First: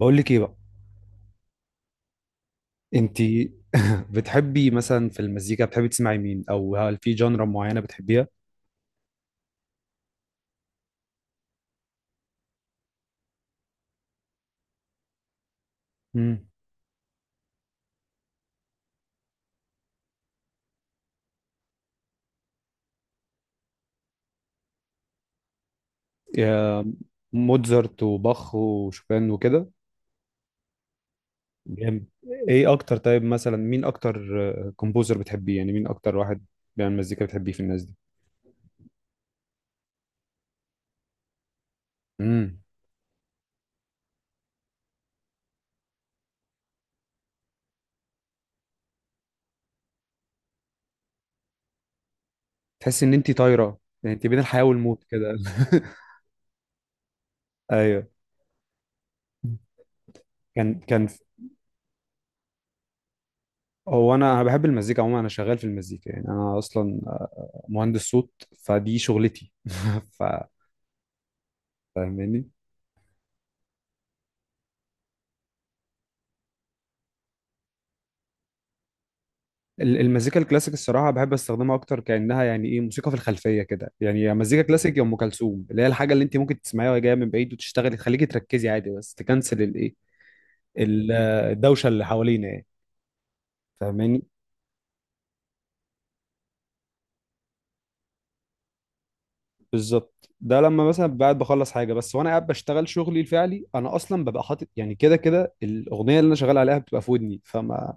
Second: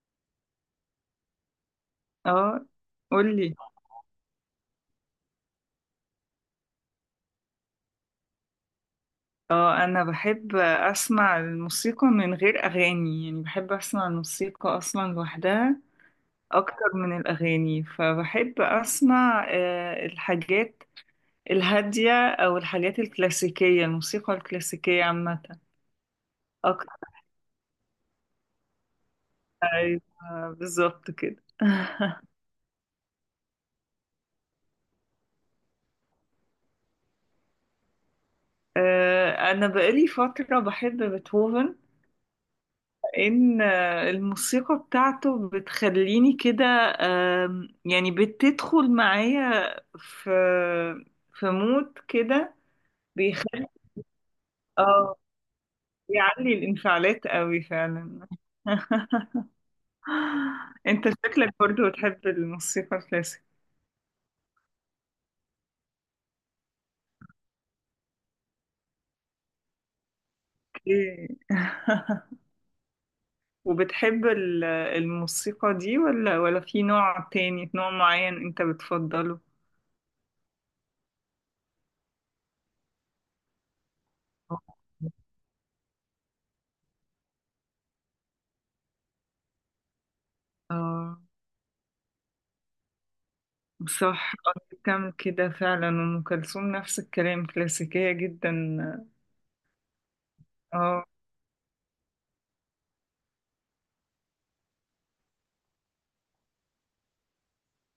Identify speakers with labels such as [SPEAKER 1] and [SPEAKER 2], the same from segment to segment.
[SPEAKER 1] بقول لك ايه بقى.
[SPEAKER 2] اه
[SPEAKER 1] انت.
[SPEAKER 2] قولي.
[SPEAKER 1] بتحبي مثلا في المزيكا، بتحبي تسمعي مين او هل في جانرا معينه بتحبيها؟
[SPEAKER 2] اه انا بحب اسمع الموسيقى من غير اغاني، يعني بحب اسمع الموسيقى اصلا لوحدها
[SPEAKER 1] امم.
[SPEAKER 2] اكتر من الاغاني. فبحب اسمع الحاجات الهادية او الحاجات الكلاسيكية، الموسيقى الكلاسيكية عامة
[SPEAKER 1] يا.
[SPEAKER 2] اكتر.
[SPEAKER 1] موتزارت وباخ وشوبان وكده.
[SPEAKER 2] أيوة، بالظبط كده.
[SPEAKER 1] جامد. ايه اكتر، طيب مثلا مين اكتر كومبوزر بتحبيه، يعني مين اكتر واحد بيعمل مزيكا بتحبيه في الناس دي؟
[SPEAKER 2] انا بقالي فترة بحب بيتهوفن.
[SPEAKER 1] امم.
[SPEAKER 2] ان الموسيقى بتاعته بتخليني كده، يعني بتدخل معايا في في مود كده.
[SPEAKER 1] تحسي ان انت
[SPEAKER 2] بيخلي
[SPEAKER 1] طايره، يعني انت بين الحياه والموت
[SPEAKER 2] اه
[SPEAKER 1] كده.
[SPEAKER 2] بيعلي الانفعالات قوي
[SPEAKER 1] ايوه.
[SPEAKER 2] فعلا.
[SPEAKER 1] كان.
[SPEAKER 2] انت شكلك برضو بتحب الموسيقى الكلاسيك.
[SPEAKER 1] هو انا بحب المزيكا عموما، انا شغال في المزيكا يعني، انا اصلا مهندس صوت، فدي شغلتي. ف
[SPEAKER 2] إيه.
[SPEAKER 1] فاهماني؟
[SPEAKER 2] وبتحب الموسيقى دي، ولا في نوع تاني، نوع معين انت بتفضله؟
[SPEAKER 1] المزيكا الكلاسيك الصراحة بحب استخدمها أكتر، كأنها يعني إيه موسيقى في الخلفية كده، يعني يا مزيكا كلاسيك يا أم كلثوم، اللي هي الحاجة اللي أنت ممكن تسمعيها وهي جاية من بعيد وتشتغلي تخليكي تركزي عادي، بس تكنسل الإيه، ال-
[SPEAKER 2] اه
[SPEAKER 1] الدوشة اللي حوالينا يعني. فاهماني؟
[SPEAKER 2] صح. كم كده فعلا، أم كلثوم نفس الكلام، كلاسيكية جدا.
[SPEAKER 1] بالظبط، ده لما
[SPEAKER 2] اه،
[SPEAKER 1] مثلا قاعد بخلص حاجة بس، وأنا قاعد بشتغل شغلي الفعلي، أنا أصلا ببقى حاطط يعني كده كده الأغنية اللي أنا شغال عليها بتبقى في ودني، فما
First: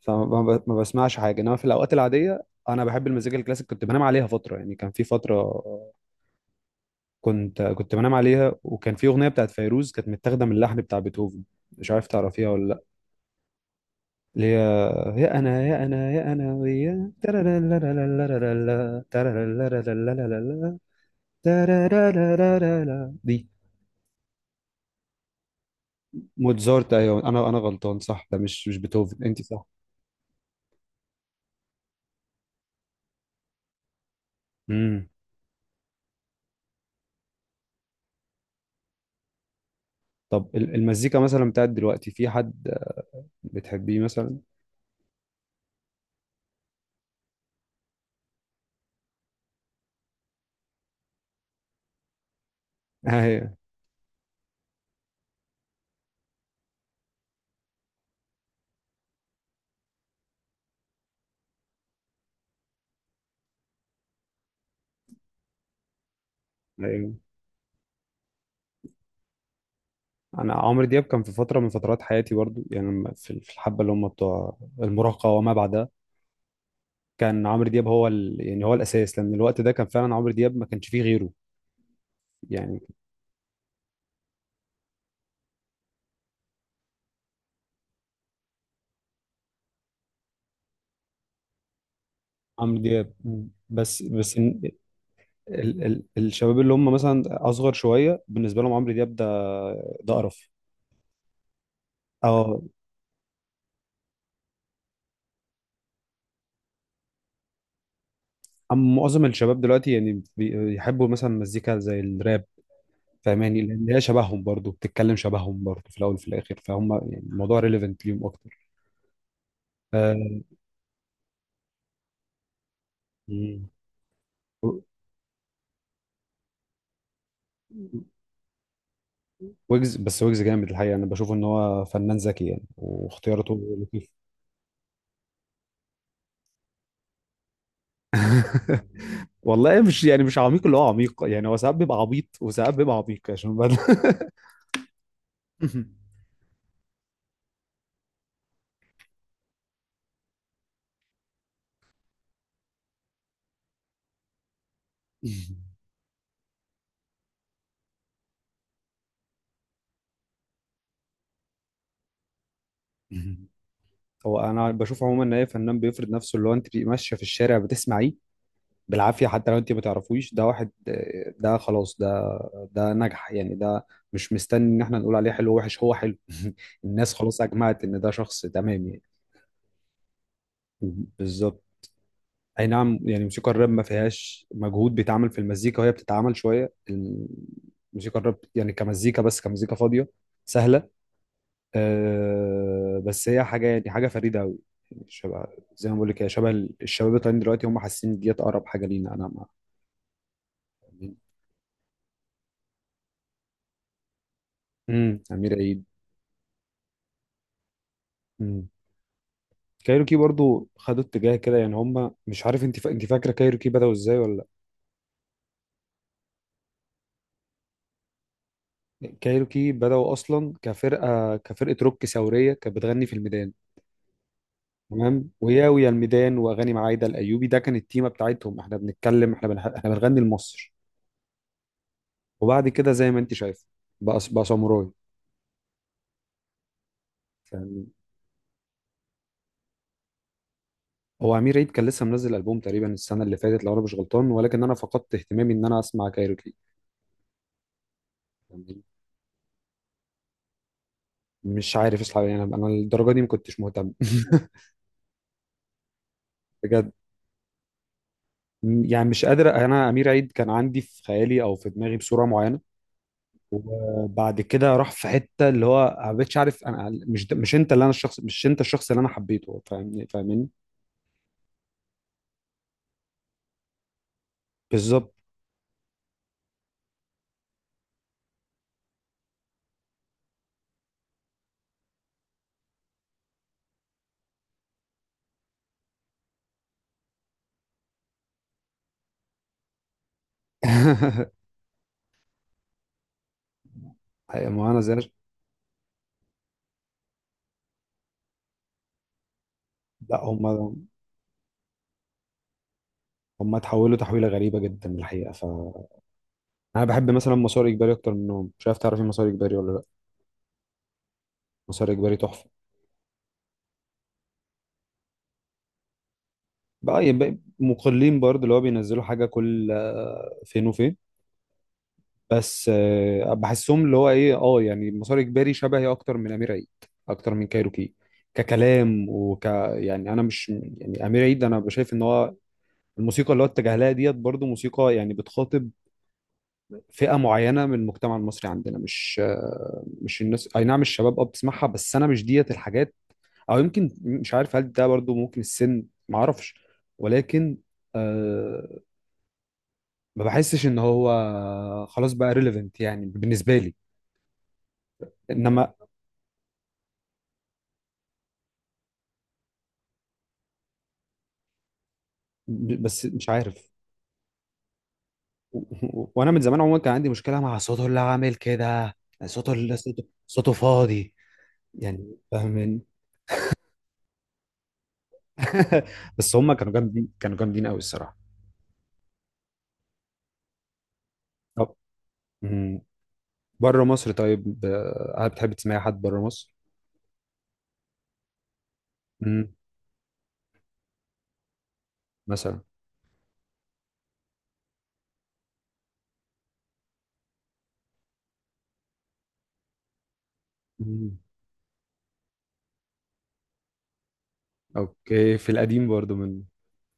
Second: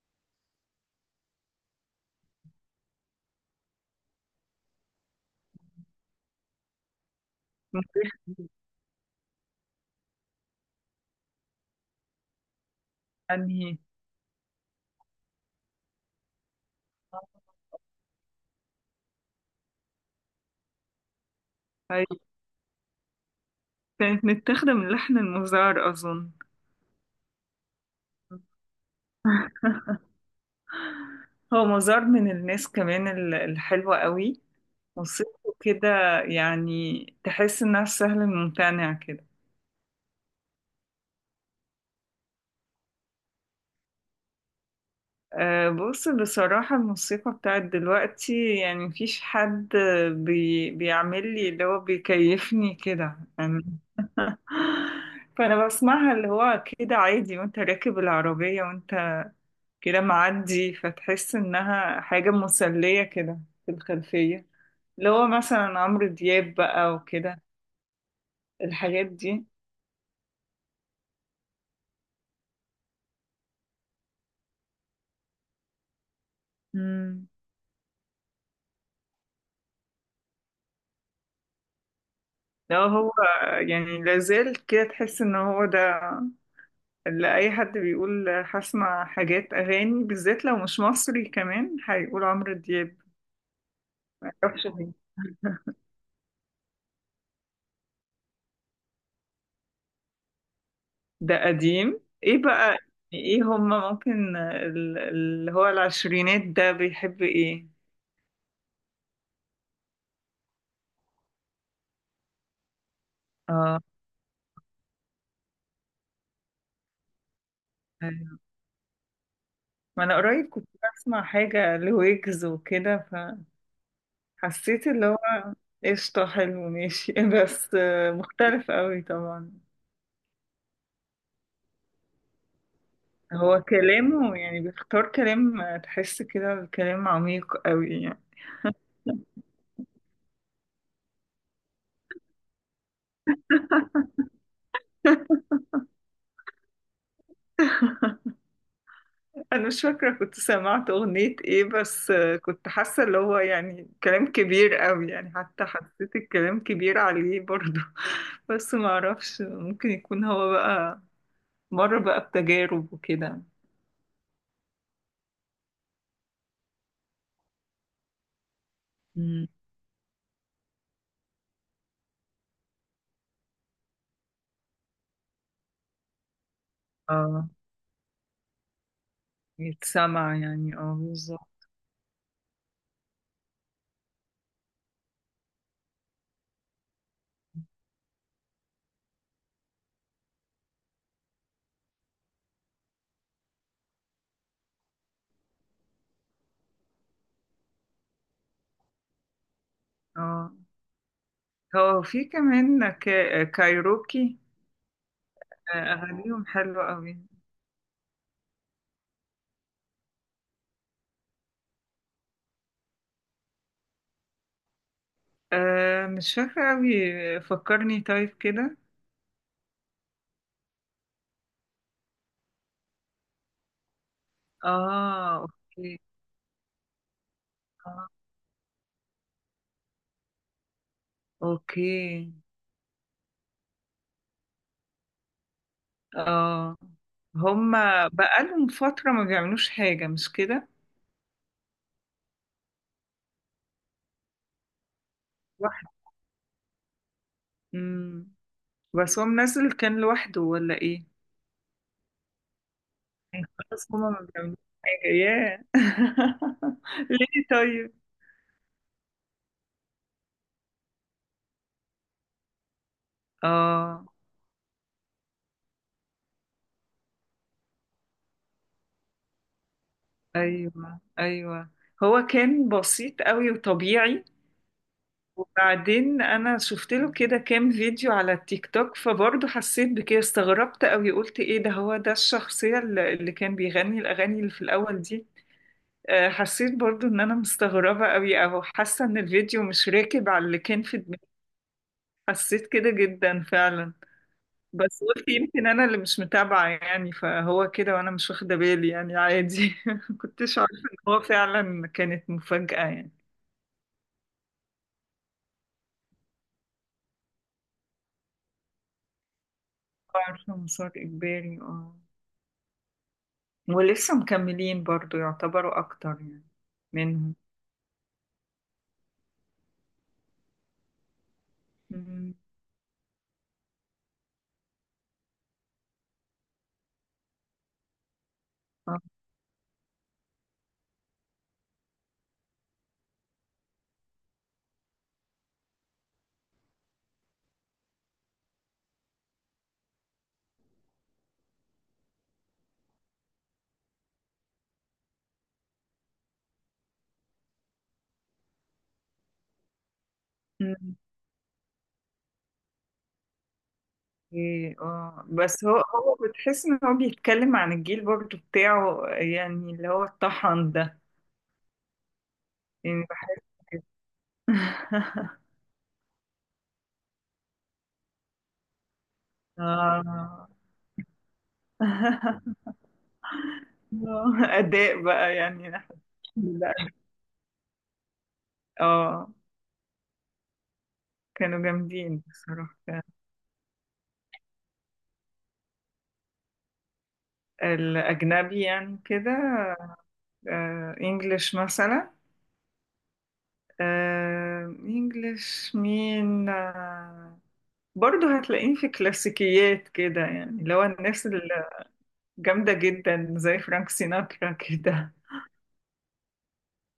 [SPEAKER 1] فما ما ما بسمعش حاجة. إنما في الأوقات العادية أنا بحب المزيكا الكلاسيك، كنت بنام عليها فترة، يعني كان في فترة كنت بنام عليها، وكان في اغنيه بتاعت فيروز كانت متاخده من اللحن بتاع بيتهوفن، مش عارف تعرفيها ولا لا،
[SPEAKER 2] أنهي؟
[SPEAKER 1] اللي هي يا انا يا انا يا انا ويا ترارارارارارارا، ترارارارارارارا،
[SPEAKER 2] هي
[SPEAKER 1] ترارارارارارا. دي
[SPEAKER 2] كانت متاخدة من لحن المزار أظن.
[SPEAKER 1] موتزارت، ايوه، انا غلطان، صح، ده مش بيتهوفن، انت صح.
[SPEAKER 2] هو مزار من الناس كمان الحلوة قوي،
[SPEAKER 1] امم.
[SPEAKER 2] موسيقته كده، يعني تحس إنها سهل الممتنع كده.
[SPEAKER 1] طب، المزيكا مثلا بتاعت دلوقتي، في حد بتحبيه مثلا؟
[SPEAKER 2] أه، بص بصراحة الموسيقى بتاعت دلوقتي يعني مفيش حد بيعمل لي اللي هو بيكيفني كده.
[SPEAKER 1] ايوه،
[SPEAKER 2] فانا بسمعها اللي هو كده عادي، وانت راكب العربية وانت كده معدي، فتحس انها حاجة مسلية كده في الخلفية. اللي هو مثلا عمرو دياب بقى
[SPEAKER 1] ايوه.
[SPEAKER 2] وكده، الحاجات دي.
[SPEAKER 1] انا عمرو دياب كان في فتره من فترات حياتي برضو، يعني في الحبه اللي هم بتوع المراهقه وما بعدها،
[SPEAKER 2] امم.
[SPEAKER 1] كان عمرو دياب هو يعني هو الاساس، لان الوقت ده كان فعلا عمرو دياب، ما كانش فيه غيره يعني.
[SPEAKER 2] لو هو، يعني لازال كده تحس ان هو ده، اللي اي حد بيقول هسمع حاجات اغاني بالذات لو مش مصري كمان هيقول عمرو
[SPEAKER 1] عمرو
[SPEAKER 2] دياب.
[SPEAKER 1] دياب. مم. بس
[SPEAKER 2] معرفش ليه.
[SPEAKER 1] الشباب اللي هم مثلا اصغر شويه، بالنسبه لهم عمرو دياب ده قرف.
[SPEAKER 2] ده قديم، ايه
[SPEAKER 1] اه.
[SPEAKER 2] بقى. يعني ايه هما ممكن، اللي هو العشرينات ده بيحب ايه؟
[SPEAKER 1] أما معظم الشباب دلوقتي يعني بيحبوا مثلا مزيكا زي الراب، فاهماني،
[SPEAKER 2] اه،
[SPEAKER 1] لان هي شبههم برضو بتتكلم، شبههم برضو في الاول وفي الاخر، فهم يعني الموضوع ريليفنت ليهم
[SPEAKER 2] أيوة.
[SPEAKER 1] اكتر.
[SPEAKER 2] ما انا
[SPEAKER 1] آه،
[SPEAKER 2] قريب كنت بسمع حاجة لويجز وكده،
[SPEAKER 1] مم.
[SPEAKER 2] فحسيت اللي هو قشطة حلو ماشي. بس مختلف قوي طبعا.
[SPEAKER 1] ويجز، بس ويجز جامد الحقيقه، انا بشوف ان هو فنان ذكي يعني،
[SPEAKER 2] هو
[SPEAKER 1] واختياراته لطيفه.
[SPEAKER 2] كلامه يعني بيختار كلام، تحس كده الكلام عميق قوي يعني.
[SPEAKER 1] والله مش يعني مش عميق، اللي هو عميق، يعني هو ساعات بيبقى عبيط وساعات بيبقى عميق عشان
[SPEAKER 2] انا مش فاكره كنت سمعت اغنيه ايه، بس كنت حاسه اللي هو يعني كلام كبير قوي يعني، حتى حسيت الكلام كبير عليه برضه. بس ما اعرفش، ممكن يكون هو بقى مر بقى بتجارب وكده.
[SPEAKER 1] هو انا بشوف عموما ان اي فنان بيفرض نفسه، اللي هو انت بتبقي ماشيه في الشارع بتسمعيه بالعافيه،
[SPEAKER 2] مم.
[SPEAKER 1] حتى لو انت ما تعرفوش، ده واحد، ده خلاص، ده نجح يعني، ده مش مستني ان احنا نقول عليه حلو وحش، هو حلو. الناس خلاص
[SPEAKER 2] اه،
[SPEAKER 1] اجمعت ان ده شخص تمام يعني.
[SPEAKER 2] يتسمع يعني، اه
[SPEAKER 1] بالظبط.
[SPEAKER 2] بالظبط.
[SPEAKER 1] اي نعم، يعني الموسيقى الراب ما فيهاش مجهود بيتعمل في المزيكا، وهي بتتعمل شويه، الموسيقى الراب يعني كمزيكا، بس كمزيكا فاضيه سهله. أه، بس هي حاجه، يعني حاجه فريده قوي، شبه، زي ما بقول لك، هي شبه الشباب الطالعين دلوقتي، هم حاسين ديت اقرب حاجه لينا، انا مع.
[SPEAKER 2] اه، هو في كمان كايروكي.
[SPEAKER 1] امم. امير عيد.
[SPEAKER 2] اغانيهم حلوه قوي.
[SPEAKER 1] امم. كايروكي برضو خدوا اتجاه كده، يعني هم، مش عارف، انت انت فاكره كايروكي بداوا ازاي ولا؟
[SPEAKER 2] آه مش فاكره قوي، فكرني طيب كده.
[SPEAKER 1] لا، كايروكي بداوا اصلا كفرقه كفرقه روك ثوريه، كانت بتغني في الميدان، تمام،
[SPEAKER 2] اه،
[SPEAKER 1] وياويا
[SPEAKER 2] اوكي.
[SPEAKER 1] الميدان واغاني معايده الايوبي، ده كان التيمه
[SPEAKER 2] اه،
[SPEAKER 1] بتاعتهم، احنا بنتكلم، احنا بنغني لمصر.
[SPEAKER 2] اوكي.
[SPEAKER 1] وبعد كده زي ما انت شايف، بقى ساموراي.
[SPEAKER 2] اه،
[SPEAKER 1] يعني
[SPEAKER 2] هما بقالهم فترة ما بيعملوش حاجة، مش كده؟
[SPEAKER 1] هو امير عيد كان لسه منزل البوم تقريبا السنه اللي فاتت، لو انا مش غلطان، ولكن انا فقدت اهتمامي ان انا
[SPEAKER 2] واحد.
[SPEAKER 1] اسمع كايروكي
[SPEAKER 2] مم.
[SPEAKER 1] يعني،
[SPEAKER 2] بس هو منزل كان لوحده ولا ايه؟
[SPEAKER 1] مش عارف اصلا يعني، انا الدرجه دي ما
[SPEAKER 2] يعني
[SPEAKER 1] كنتش مهتم.
[SPEAKER 2] خلاص هما ما بيعملوش حاجة، ياه.
[SPEAKER 1] بجد،
[SPEAKER 2] ليه طيب؟
[SPEAKER 1] يعني مش قادر، انا امير عيد كان عندي في خيالي او في دماغي بصوره معينه،
[SPEAKER 2] اه،
[SPEAKER 1] وبعد كده راح في حته اللي هو ما بقتش عارف، انا مش، ده مش انت اللي انا، الشخص مش انت، الشخص اللي انا حبيته. فاهمني؟ فاهمني؟
[SPEAKER 2] ايوه ايوه. هو كان بسيط قوي وطبيعي.
[SPEAKER 1] بالظبط.
[SPEAKER 2] وبعدين انا شفت له كده كام فيديو على التيك توك، فبرضه حسيت بكده، استغربت قوي، قلت ايه ده، هو ده الشخصية اللي كان بيغني الاغاني اللي في الاول دي؟ حسيت برضو ان انا مستغربة قوي، او حاسة ان الفيديو مش راكب على اللي كان في دماغي. حسيت كده جدا فعلا.
[SPEAKER 1] حقيقة ما انا زي.
[SPEAKER 2] بس قلت يمكن انا اللي مش متابعة يعني، فهو كده وانا مش واخدة بالي يعني، عادي.
[SPEAKER 1] لا،
[SPEAKER 2] كنتش عارفة
[SPEAKER 1] هم
[SPEAKER 2] ان هو فعلا، كانت مفاجأة يعني.
[SPEAKER 1] هم اتحولوا تحويله غريبه جدا الحقيقه. انا بحب مثلا مسار اجباري اكتر منهم، مش عارف تعرفي مسار اجباري ولا لا؟
[SPEAKER 2] عارفة مسار اجباري،
[SPEAKER 1] مسار
[SPEAKER 2] اه.
[SPEAKER 1] اجباري تحفه.
[SPEAKER 2] ولسه مكملين برضو، يعتبروا اكتر يعني
[SPEAKER 1] بقى
[SPEAKER 2] منهم.
[SPEAKER 1] يبقى مقلين برضه، اللي هو بينزلوا حاجه كل فين وفين.
[SPEAKER 2] مم.
[SPEAKER 1] بس بحسهم اللي هو ايه، اه يعني مسار اجباري شبهي اكتر من امير عيد اكتر من كايروكي ككلام وك. يعني انا مش يعني امير عيد، انا بشايف ان هو الموسيقى اللي هو اتجه لها ديت، برضه موسيقى يعني بتخاطب فئه معينه من المجتمع المصري عندنا، مش الناس، اي نعم الشباب اه بتسمعها، بس انا مش ديت الحاجات، او يمكن مش عارف، هل ده برضه ممكن السن؟ معرفش، ولكن أه ما بحسش ان
[SPEAKER 2] آه.
[SPEAKER 1] هو خلاص بقى ريليفنت يعني بالنسبه لي.
[SPEAKER 2] إيه، اه بس
[SPEAKER 1] انما
[SPEAKER 2] هو بتحس ان هو بيتكلم عن الجيل برضه بتاعه، يعني اللي هو الطحن ده،
[SPEAKER 1] بس
[SPEAKER 2] يعني
[SPEAKER 1] مش
[SPEAKER 2] بحس
[SPEAKER 1] عارف.
[SPEAKER 2] كده.
[SPEAKER 1] وانا من زمان عموما كان عندي مشكله مع صوته اللي عامل كده، يعني صوته اللي صوته
[SPEAKER 2] اه.
[SPEAKER 1] صوته فاضي يعني،
[SPEAKER 2] آه،
[SPEAKER 1] فاهمين؟
[SPEAKER 2] اداء بقى يعني. نحن.
[SPEAKER 1] بس هم كانوا
[SPEAKER 2] لا،
[SPEAKER 1] جامدين، كانوا جامدين قوي الصراحه.
[SPEAKER 2] اه كانوا
[SPEAKER 1] طب.
[SPEAKER 2] جامدين بصراحة.
[SPEAKER 1] مم. بره مصر طيب، هل بتحب تسمعي حد بره مصر؟
[SPEAKER 2] الأجنبي يعني كده.
[SPEAKER 1] مم.
[SPEAKER 2] انجلش مثلا.
[SPEAKER 1] مثلا.
[SPEAKER 2] انجلش مين، برضو هتلاقيه في كلاسيكيات كده، يعني لو
[SPEAKER 1] مم.
[SPEAKER 2] الناس جامدة جدا زي فرانك سيناترا كده.
[SPEAKER 1] اوكي، في القديم برضو من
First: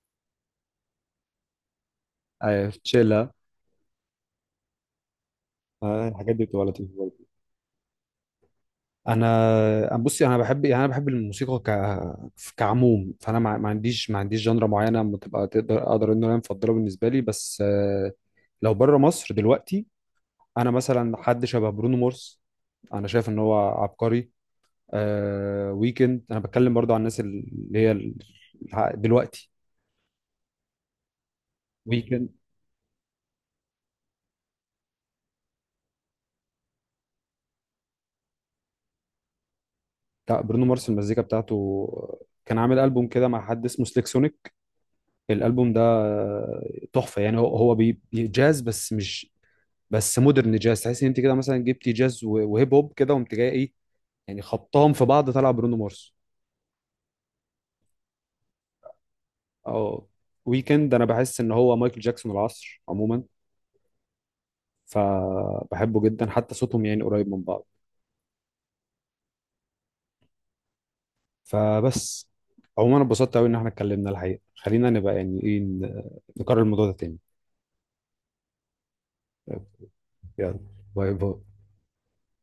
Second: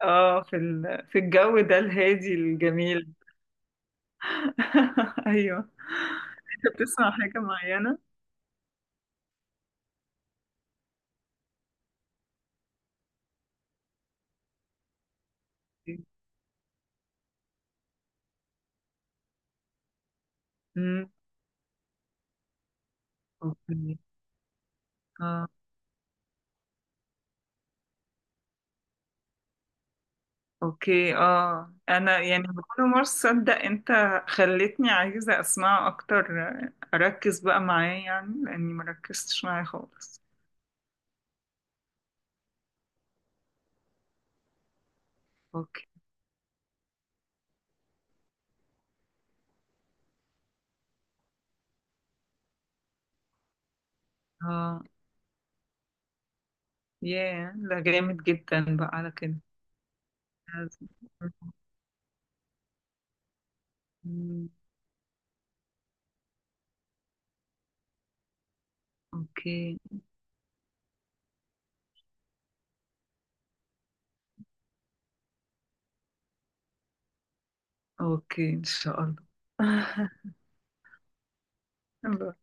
[SPEAKER 2] اه، في الجو ده الهادي
[SPEAKER 1] في
[SPEAKER 2] الجميل.
[SPEAKER 1] تشيلا.
[SPEAKER 2] ايوه.
[SPEAKER 1] الحاجات دي بتبقى
[SPEAKER 2] انت بتسمع
[SPEAKER 1] لطيفه.
[SPEAKER 2] حاجة معينة؟
[SPEAKER 1] انا بصي، انا بحب يعني، انا بحب الموسيقى كعموم، فانا ما عنديش جنرا معينه بتبقى تقدر اقدر ان انا مفضله بالنسبه لي، بس لو بره مصر دلوقتي، انا
[SPEAKER 2] امم.
[SPEAKER 1] مثلا حد شبه برونو مارس، انا شايف ان هو
[SPEAKER 2] اوكي.
[SPEAKER 1] عبقري.
[SPEAKER 2] اه،
[SPEAKER 1] ويكند انا بتكلم برضو عن الناس اللي هي دلوقتي.
[SPEAKER 2] اوكي. اه، انا
[SPEAKER 1] ويكند
[SPEAKER 2] يعني بكل مرة صدق انت خلتني عايزة اسمعه اكتر، اركز بقى معاه يعني، لاني مركزتش معاه خالص.
[SPEAKER 1] بتاع برونو مارس، المزيكا بتاعته كان عامل ألبوم كده مع حد اسمه سليك سونيك، الألبوم ده
[SPEAKER 2] اوكي.
[SPEAKER 1] تحفة يعني، هو جاز، بس مش بس مودرن جاز، تحس ان انت كده مثلا جبتي جاز وهيب هوب كده، وقمت جاي ايه، يعني
[SPEAKER 2] اه،
[SPEAKER 1] خبطهم في بعض طلع برونو مارس.
[SPEAKER 2] ياه، ده جامد جدا بقى على كده.
[SPEAKER 1] اه، ويكند انا بحس ان هو مايكل جاكسون العصر عموما،
[SPEAKER 2] مم.
[SPEAKER 1] فبحبه جدا، حتى صوتهم يعني قريب من بعض.
[SPEAKER 2] اوكي.
[SPEAKER 1] فبس. عموما أنا اتبسطت قوي ان احنا اتكلمنا الحقيقه، خلينا نبقى يعني ايه، نكرر الموضوع ده تاني.
[SPEAKER 2] اوكي، ان شاء الله.
[SPEAKER 1] يلا، باي باي.
[SPEAKER 2] الله.